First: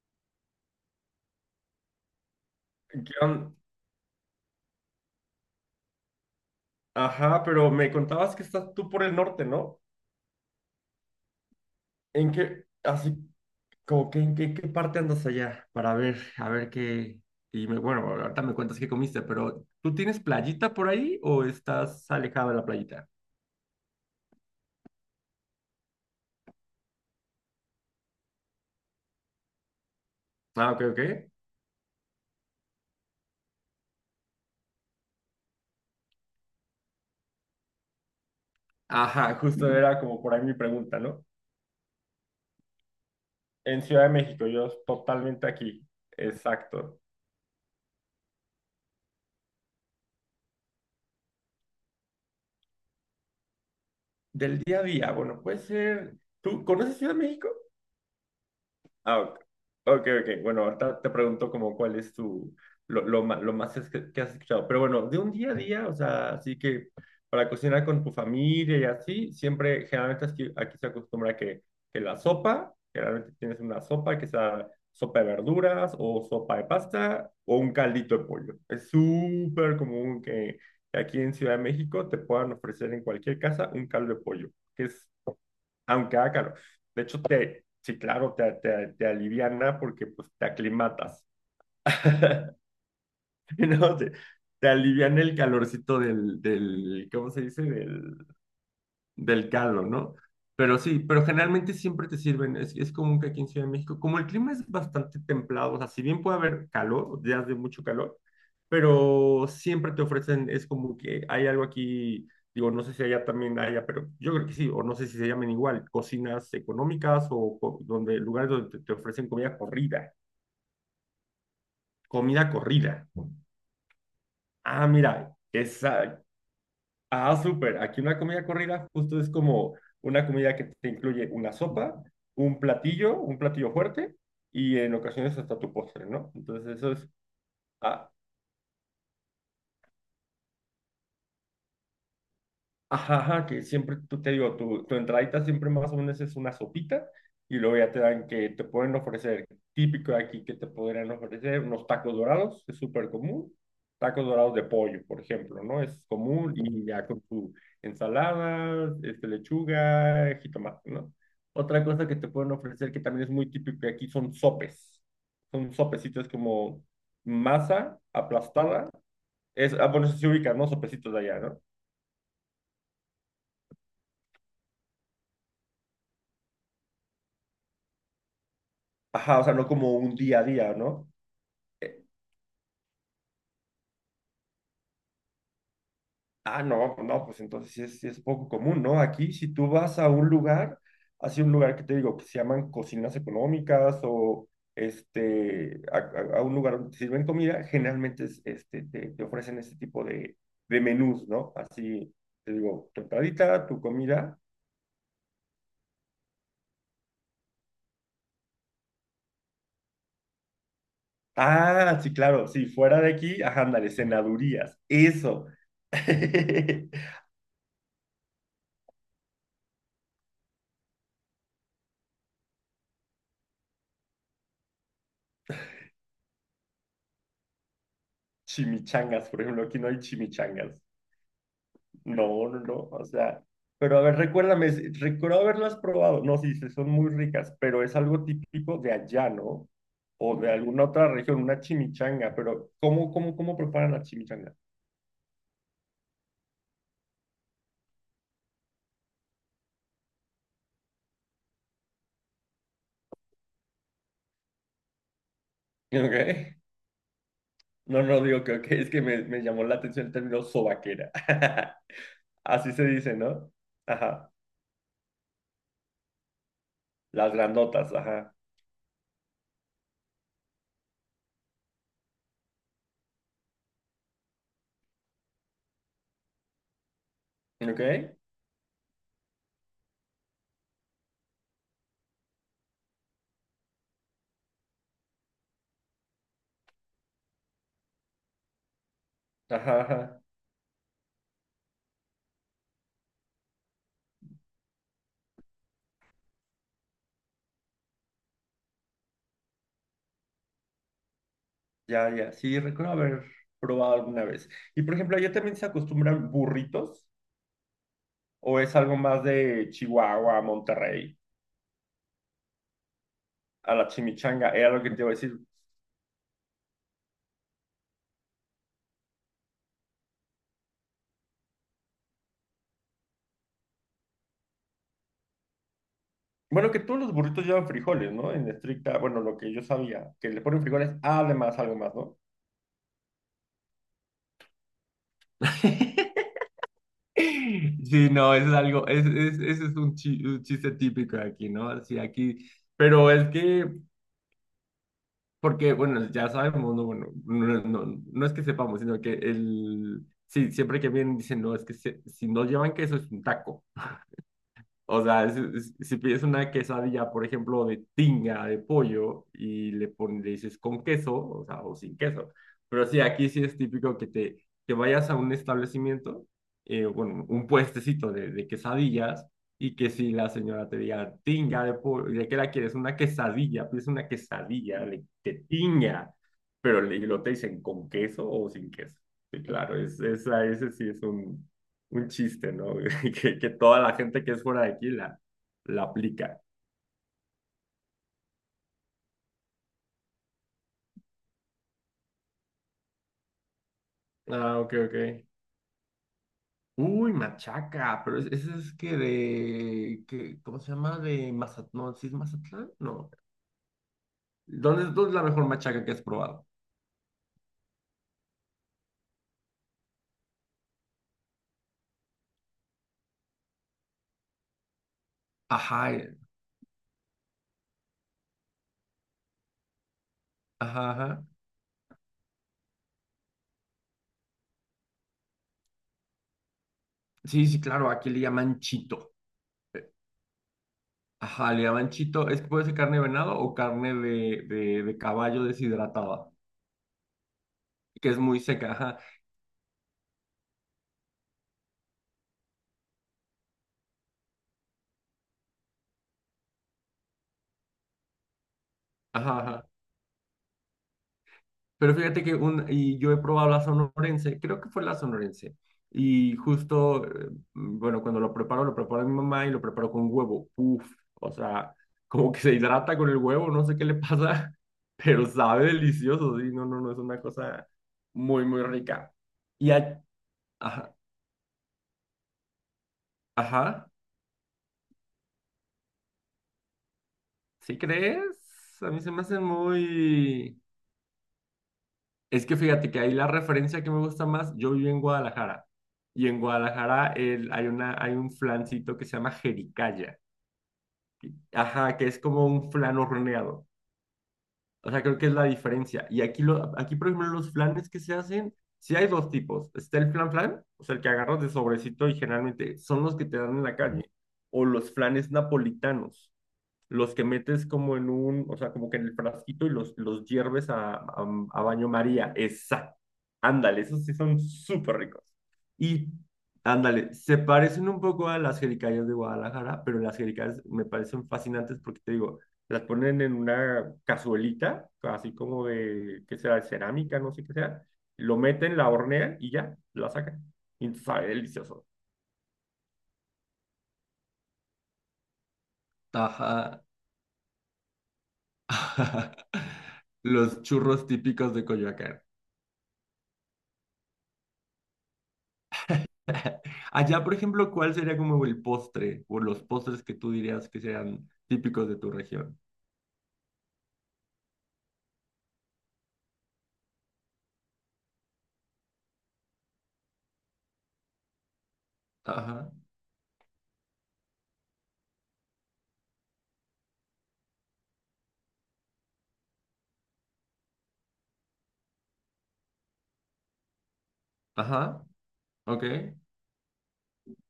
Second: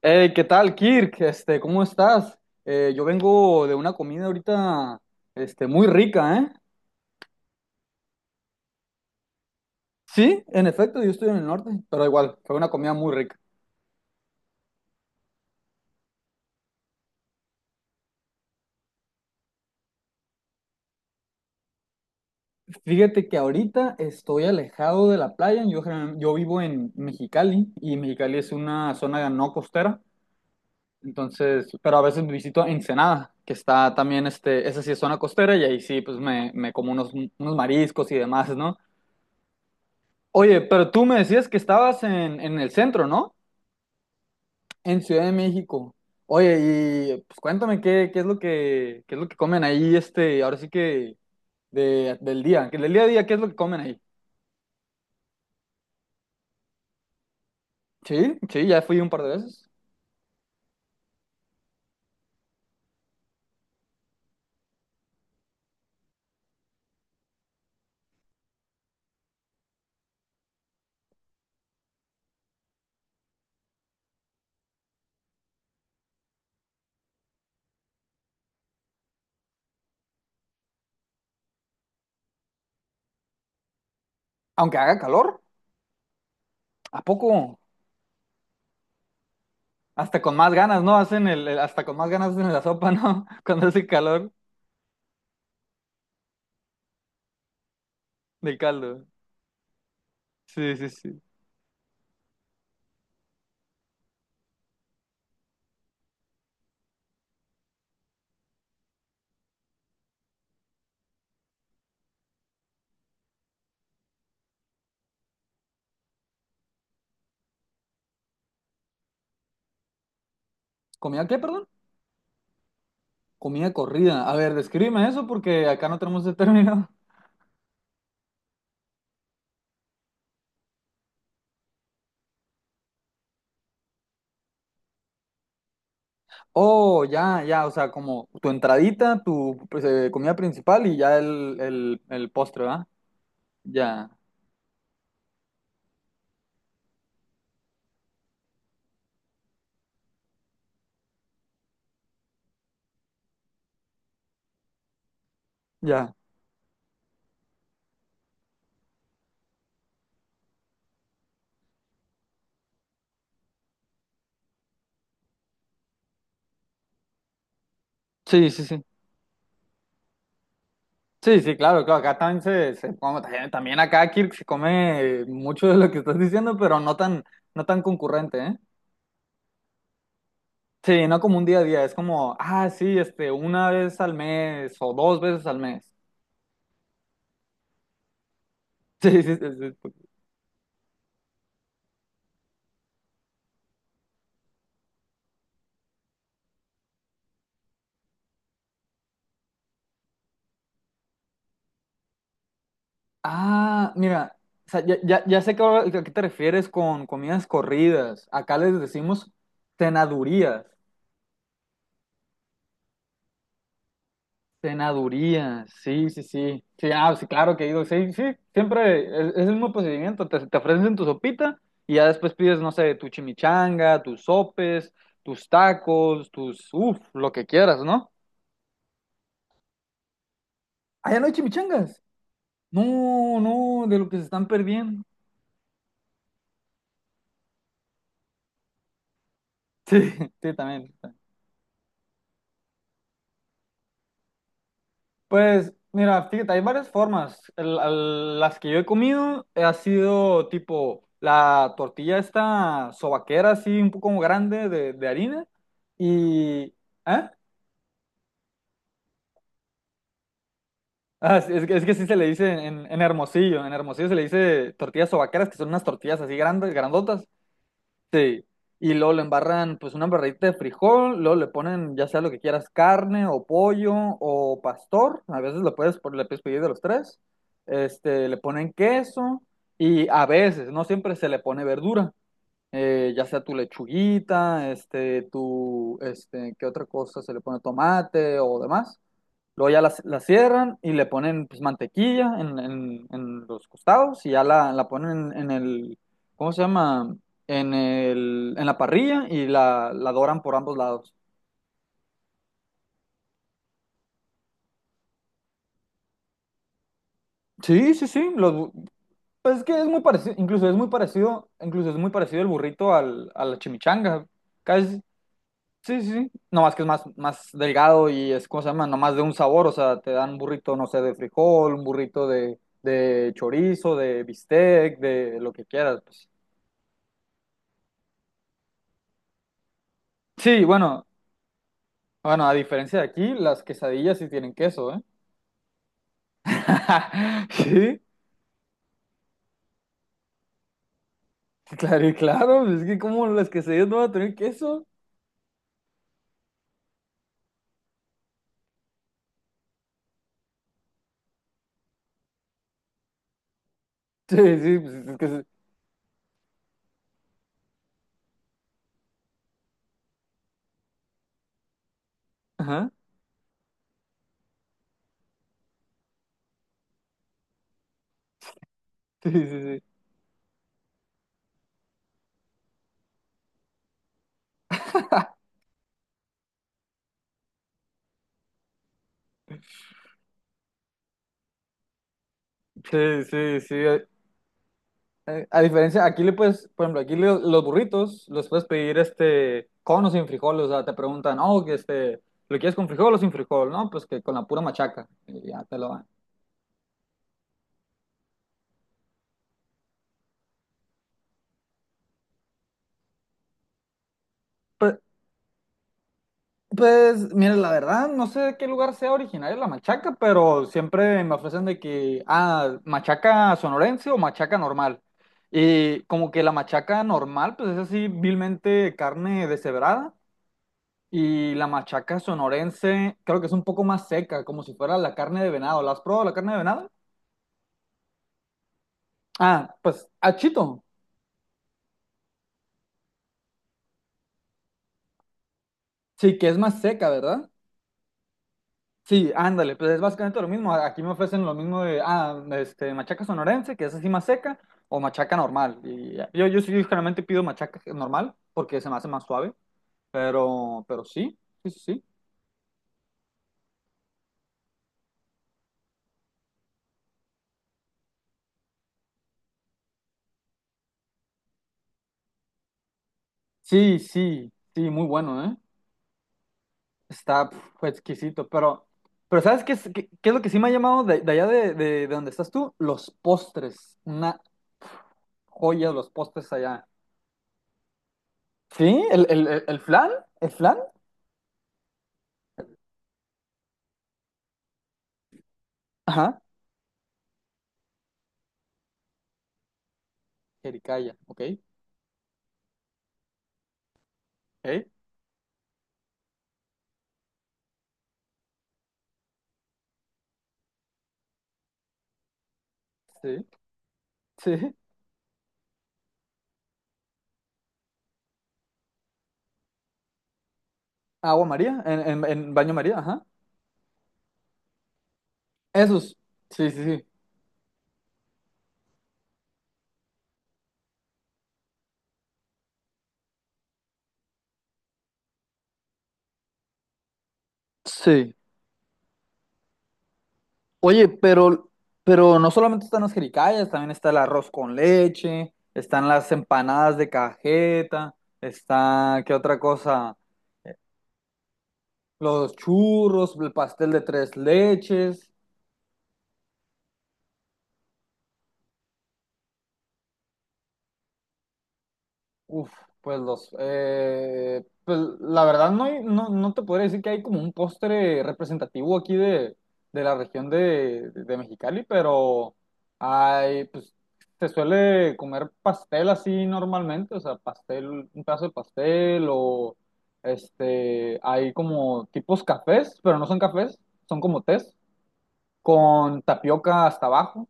Hey, ¿qué tal, Kirk? ¿Cómo estás? ¿Qué Yo on- vengo de una comida ahorita, muy rica, ¿eh? Ajá, pero me contabas que estás tú por el norte, ¿no? Sí, en efecto, yo estoy en el norte, pero ¿En igual, fue qué, una comida muy así, rica. como que en qué, qué parte andas allá? Para ver, a ver qué. Bueno, ahorita me cuentas qué comiste, pero ¿tú tienes playita por ahí o estás alejado de la playita? Fíjate que ahorita estoy alejado de la playa, yo, yo vivo en Mexicali y Mexicali es una zona no costera, Ah, ok, ok. entonces, pero a veces visito Ensenada, que está también, esa sí es zona costera y ahí sí, pues me como unos, unos mariscos y demás, ¿no? Ajá, justo era como por ahí mi Oye, pero pregunta, tú me ¿no? decías que estabas en el centro, ¿no? En Ciudad de México, yo En Ciudad de totalmente aquí. México. Exacto. Oye, y pues cuéntame qué es lo que, qué es lo que comen ahí, ahora sí que del día, que del día a día, ¿qué es lo que comen ahí? Del día a día, bueno, puede ser. ¿Tú conoces Ciudad de México? Sí, sí, ya fui un Ah, par de ok, veces. ok. Ok. Bueno, ahorita te pregunto como cuál es tu, lo más es que has escuchado. Pero bueno, de un día a día, o sea, así que para cocinar con tu familia y así, siempre, generalmente aquí se acostumbra que la sopa, generalmente tienes una sopa que sea sopa de verduras o sopa de pasta o un caldito de pollo. Es súper común que, aquí en Ciudad de México te puedan ofrecer en cualquier casa un caldo de pollo, Aunque haga calor, aunque haga calor. ¿a De hecho, poco? te, sí, claro, te aliviana porque Hasta pues, con te más ganas, ¿no? aclimatas. Hacen hasta con más ganas hacen la sopa, ¿no? Cuando hace No, te, calor te aliviana el calorcito del ¿cómo se dice? Del, del caldo. del caldo, ¿no? Sí, Pero sí, sí, sí. pero generalmente siempre te sirven, es común que aquí en Ciudad de México, como el clima es bastante templado, o sea, si bien puede haber calor, días de mucho calor, pero siempre te ofrecen, es como que hay algo aquí, digo, no sé si allá también haya, pero yo creo que sí, o no sé si se llamen igual, cocinas económicas o, co- donde lugares donde te ofrecen comida corrida, ¿Comida qué, perdón? comida corrida. Comida corrida. A ver, Ah, descríbeme eso mira, porque acá no tenemos ese término. ah, súper. Aquí una comida corrida justo es como una comida que te incluye una sopa, un platillo fuerte y en ocasiones hasta tu postre, ¿no? Entonces eso Oh, es, ya, ya, o sea, ah, como tu entradita, tu pues, comida principal y ya el postre, ¿verdad? ajá, ajá, que siempre, Ya, tú te digo, tu entradita siempre más o menos es una sopita y luego ya te dan que te pueden ofrecer, típico de aquí que te podrían ofrecer unos tacos dorados, es súper común, tacos dorados de pollo, por ejemplo, ¿no? Es ya. común y ya con tu ensalada, este, lechuga, jitomate, ¿no? Otra cosa que te pueden ofrecer que también es muy típico de aquí son sopes, son sopecitos como masa Sí, sí, sí. aplastada, es, ah, bueno, eso sí se ubica, ¿no? Sopecitos de allá, Sí, sí, ¿no? claro, claro. Acá también se como también, también acá Kirk se come mucho de lo que estás diciendo, pero no tan, no tan concurrente, ¿eh? Ajá, o sea, no como un día a día, Sí, ¿no? no como un día a día, es como, ah, sí, este, una vez al mes o dos veces al mes. Ah, no, no, pues entonces sí es poco común, ¿no? Sí, Aquí, sí, sí, si tú vas sí. a un lugar, así un lugar que te digo, que se llaman cocinas económicas o este, a un lugar donde te sirven comida, generalmente es, este, te ofrecen este tipo de menús, ¿no? Así, te digo, tu entradita, tu Ah, mira, comida. o sea, ya, ya, ya sé que a qué te refieres con comidas corridas. Acá les decimos cenadurías. Ah, sí, claro, sí, fuera de aquí, ajá, ándale, cenadurías, eso. Cenadurías, sí, sí, sí. Sí, ah, sí, claro que he ido. Sí, sí, siempre es el mismo procedimiento. Te ofrecen tu sopita y ya después pides, no sé, tu chimichanga, tus sopes, tus tacos, tus, uff, lo que quieras, ¿no? Chimichangas, por ejemplo, aquí no hay chimichangas. Allá no hay chimichangas. No, no, no, o No, sea, no, de pero a lo ver, que se están recuérdame, perdiendo. recuerdo haberlas probado. No, sí, sí, son muy ricas, pero es algo típico de allá, ¿no? Sí, O de sí, alguna también. otra región, una chimichanga, pero ¿cómo preparan la chimichanga? Pues mira, fíjate, hay varias formas. Las que yo he comido ha sido tipo la tortilla esta sobaquera, así un poco grande de harina. Ok. Y... ¿Eh? No, no digo que ok, es que me llamó la atención el término sobaquera. Ah, sí, es que sí se le dice Así se en dice, ¿no? Hermosillo. En Hermosillo se le Ajá. dice tortillas sobaqueras, que son unas tortillas así grandes, grandotas. Las grandotas, ajá. Sí, y luego le embarran pues una embarradita de frijol, luego le ponen ya sea lo que quieras, carne o pollo o pastor, a veces lo puedes, le puedes pedir de los tres, Ok. Le ponen queso y a veces, no siempre se le pone verdura, ya sea tu lechuguita, tu, ¿qué otra cosa se le pone tomate o demás? Luego ya Ajá, la ajá. cierran y le ponen pues, mantequilla en los costados y ya la ponen en el, ¿cómo se llama? En la parrilla y la doran por ambos lados. Ya, ya. Sí, recuerdo haber probado alguna vez. Y por ejemplo, allá también se acostumbran burritos. Sí, sí, sí. Los, ¿O es algo más pues es de que es muy parecido, Chihuahua, incluso es muy Monterrey, parecido, incluso es muy parecido el burrito al, a la a la chimichanga. chimichanga? Era lo que Casi, te iba a decir. sí, sí, sí. No más que es más, más delgado y es, ¿cómo se llama? Nomás de un sabor, o sea, te dan un burrito, no sé, de frijol, un burrito de chorizo, de bistec, de lo que quieras, pues. Bueno, que todos los burritos llevan frijoles, ¿no? En estricta, bueno, lo que yo sabía, que le ponen Sí, frijoles, bueno, además, algo más, ¿no? bueno, a diferencia de aquí, las quesadillas sí tienen queso, ¿eh? Sí, Sí, no, eso es algo, ese es un, un chiste típico de aquí, ¿no? Sí, claro, y aquí, claro, pues es que pero como es las que, quesadillas no van a tener queso. porque, bueno, ya sabemos, no, bueno, no, no, no es que sepamos, sino que el, sí, siempre que vienen dicen, no, es que si no llevan queso es un taco. Sí, sí, pues O es que sea, si, sí. Si pides una quesadilla, por ejemplo, de tinga, de pollo, y le pones, le dices con queso, o sea, o sin queso. Pero Ajá. sí, aquí sí es típico que te que vayas a un establecimiento, bueno, un puestecito de quesadillas, Sí, sí, y sí. que si la señora te diga tinga de pollo, ¿de qué la quieres? Una quesadilla, pides una quesadilla de tinga, pero le, lo te dicen con queso o sin queso. Sí, claro, es, esa, ese sí es un chiste, ¿no? Sí, que sí, sí. toda la gente que es fuera de aquí la, A la diferencia, aquí le aplica. puedes, por ejemplo, aquí los burritos los puedes pedir este con o sin frijol, o sea, te preguntan, oh, que este, ¿lo quieres con frijol o sin frijol? No, pues que con la Ah, pura ok, machaca, ok. y ya te lo dan. Uy, machaca, pero ese es que de, que, ¿cómo se llama? De Mazatlán, no, ¿sí es Mazatlán? No. Pues, Dónde es la mejor machaca que has probado? pues, mira, la verdad, no sé de qué lugar sea originaria la machaca, pero siempre me ofrecen de que, ah, machaca sonorense o machaca normal. Ajá, Y como que la machaca normal, pues es así, vilmente carne deshebrada. ajá, ajá. Y la machaca sonorense, creo que es un poco más seca, como si fuera la carne de venado. ¿La has probado la carne de venado? Sí, sí, claro, aquí le llaman chito. Ah, pues, achito. Ajá, le llaman chito, es que puede ser carne de venado o carne de caballo deshidratada, Sí, que es más seca, ¿verdad? que es muy seca, Sí, ándale, pues es básicamente lo mismo. Aquí me ofrecen lo mismo de, ah, este, machaca sonorense, que es así más seca, o machaca normal. Y ah, yo, sí, generalmente pido machaca normal, porque se me hace más suave, ajá. Pero sí, sí, sí, Pero sí. fíjate que un, y yo he probado la sonorense, creo que fue la sonorense. Y justo, bueno, cuando lo preparo a mi mamá y lo preparo con huevo. Uf, o sea, como que se hidrata con el huevo, no sé qué le Sí, sí, pasa, sí, muy pero bueno, ¿eh? sabe delicioso, sí, no, no, no, es una Está cosa pf, muy, exquisito, muy rica. pero ¿sabes Y, qué es, a- qué, qué es lo que sí me ha ajá, llamado de allá de donde estás tú? Los ajá, postres, una joya los postres allá. ¿sí crees? A mí Sí, se me hace el muy... flan, Es que fíjate que ahí la referencia que me gusta más, yo vivo en Guadalajara y ajá, en Guadalajara hay una, hay un flancito que se llama jericaya, jericaya, ok, ajá, que es como un flan horneado. ok, O sea, creo que es la diferencia. Y aquí, lo, aquí por ejemplo, los flanes que se hacen, sí hay dos tipos. Está el flan flan, o sea, el que agarras de sobrecito y generalmente son los que te sí. dan en la calle, o Sí, los flanes napolitanos, los que metes como en un, o sea, como que en el frasquito y los hierves agua a María, baño María. en baño María, Exacto. ajá. Ándale, esos sí son súper ricos. Y Esos, sí, sí, sí. ándale, se parecen un poco a las jericayas de Guadalajara, pero las jericayas me parecen fascinantes porque te digo, las ponen en una cazuelita, así como de, ¿qué será? De cerámica, no sé qué sea. Sí. Lo meten, la hornean y ya, la sacan. Y Oye, sabe delicioso. pero no solamente están las jericayas, también está el arroz con leche, están las Ajá. empanadas de cajeta, está, ¿qué otra cosa? Los churros típicos de Coyoacán. Los churros, el pastel de tres leches. Allá, por ejemplo, ¿cuál sería como el postre o los postres que tú dirías que sean típicos de tu región? Uf, pues los, pues la verdad no, no, no te podría decir que hay como un postre representativo aquí de la región de Mexicali, pero Ajá, hay, pues se suele comer pastel así normalmente, o sea, pastel, un pedazo de pastel o este, hay como tipos cafés, pero no son cafés, son como tés, ajá, ok. con tapioca hasta abajo.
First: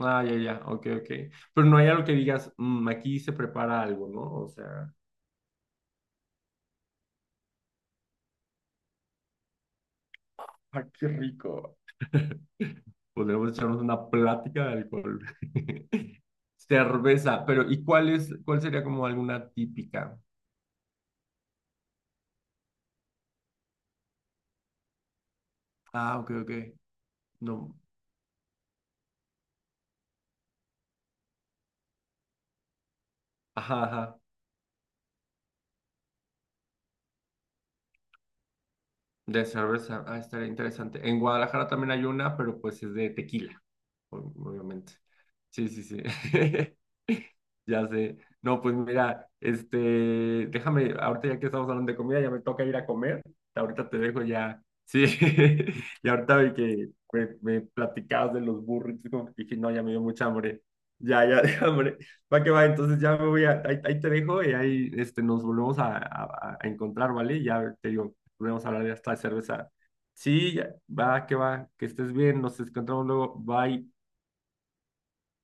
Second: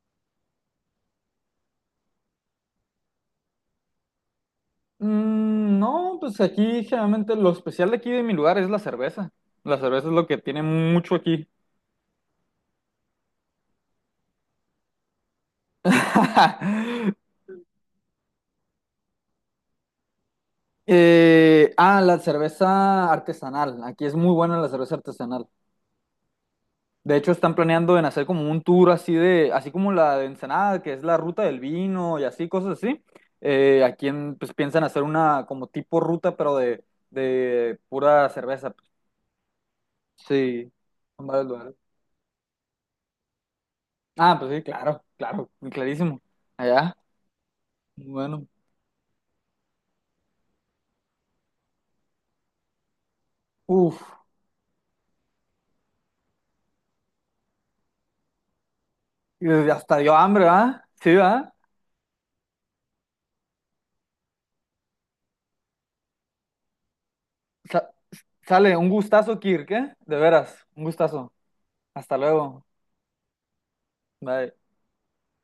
Ah, ya, ya, ok, ok. Pero no hay algo que digas, "Mm, aquí se prepara algo", ¿no? O sea, Mm, no, pues aquí generalmente lo especial de aquí de mi lugar es la cerveza. La cerveza es lo que tiene ah, qué mucho aquí. rico. Podríamos echarnos una plática de alcohol. Cerveza, pero ¿y cuál es, cuál sería como alguna típica? La cerveza artesanal. Aquí es muy buena la cerveza artesanal. Ah, ok, ok. De hecho, están No, planeando en hacer como un tour así de, así como la de Ensenada, que es la ruta del vino y así, cosas así. ajá, Aquí ajá. Pues piensan hacer una como tipo ruta, pero de pura cerveza, pues. De cerveza, ah, estaría Sí, interesante. En en varios Guadalajara lugares. también hay una, pero pues es de tequila. Ah, pues sí, Obviamente. claro, claro, Sí, sí, sí. clarísimo. Allá. Ya sé. Bueno, No, pues mira, este, déjame, ahorita ya que estamos hablando de comida, ya me toca ir a comer. Ahorita te uff, dejo ya. Sí, y ahorita vi que me platicabas de los burritos, como que dije, no, ya me hasta dio dio mucha hambre, hambre. ¿ah? Sí, Ya, ya, ¿ah? de hambre. Va que va, entonces ya me voy a, ahí, ahí te dejo y ahí este, nos volvemos a encontrar, ¿vale? Ya te digo, volvemos a Sale, hablar un de esta gustazo, Kirk, cerveza. ¿eh? De Sí, veras, ya, un gustazo. Va, que estés Hasta bien, nos luego. encontramos luego, bye. Bye.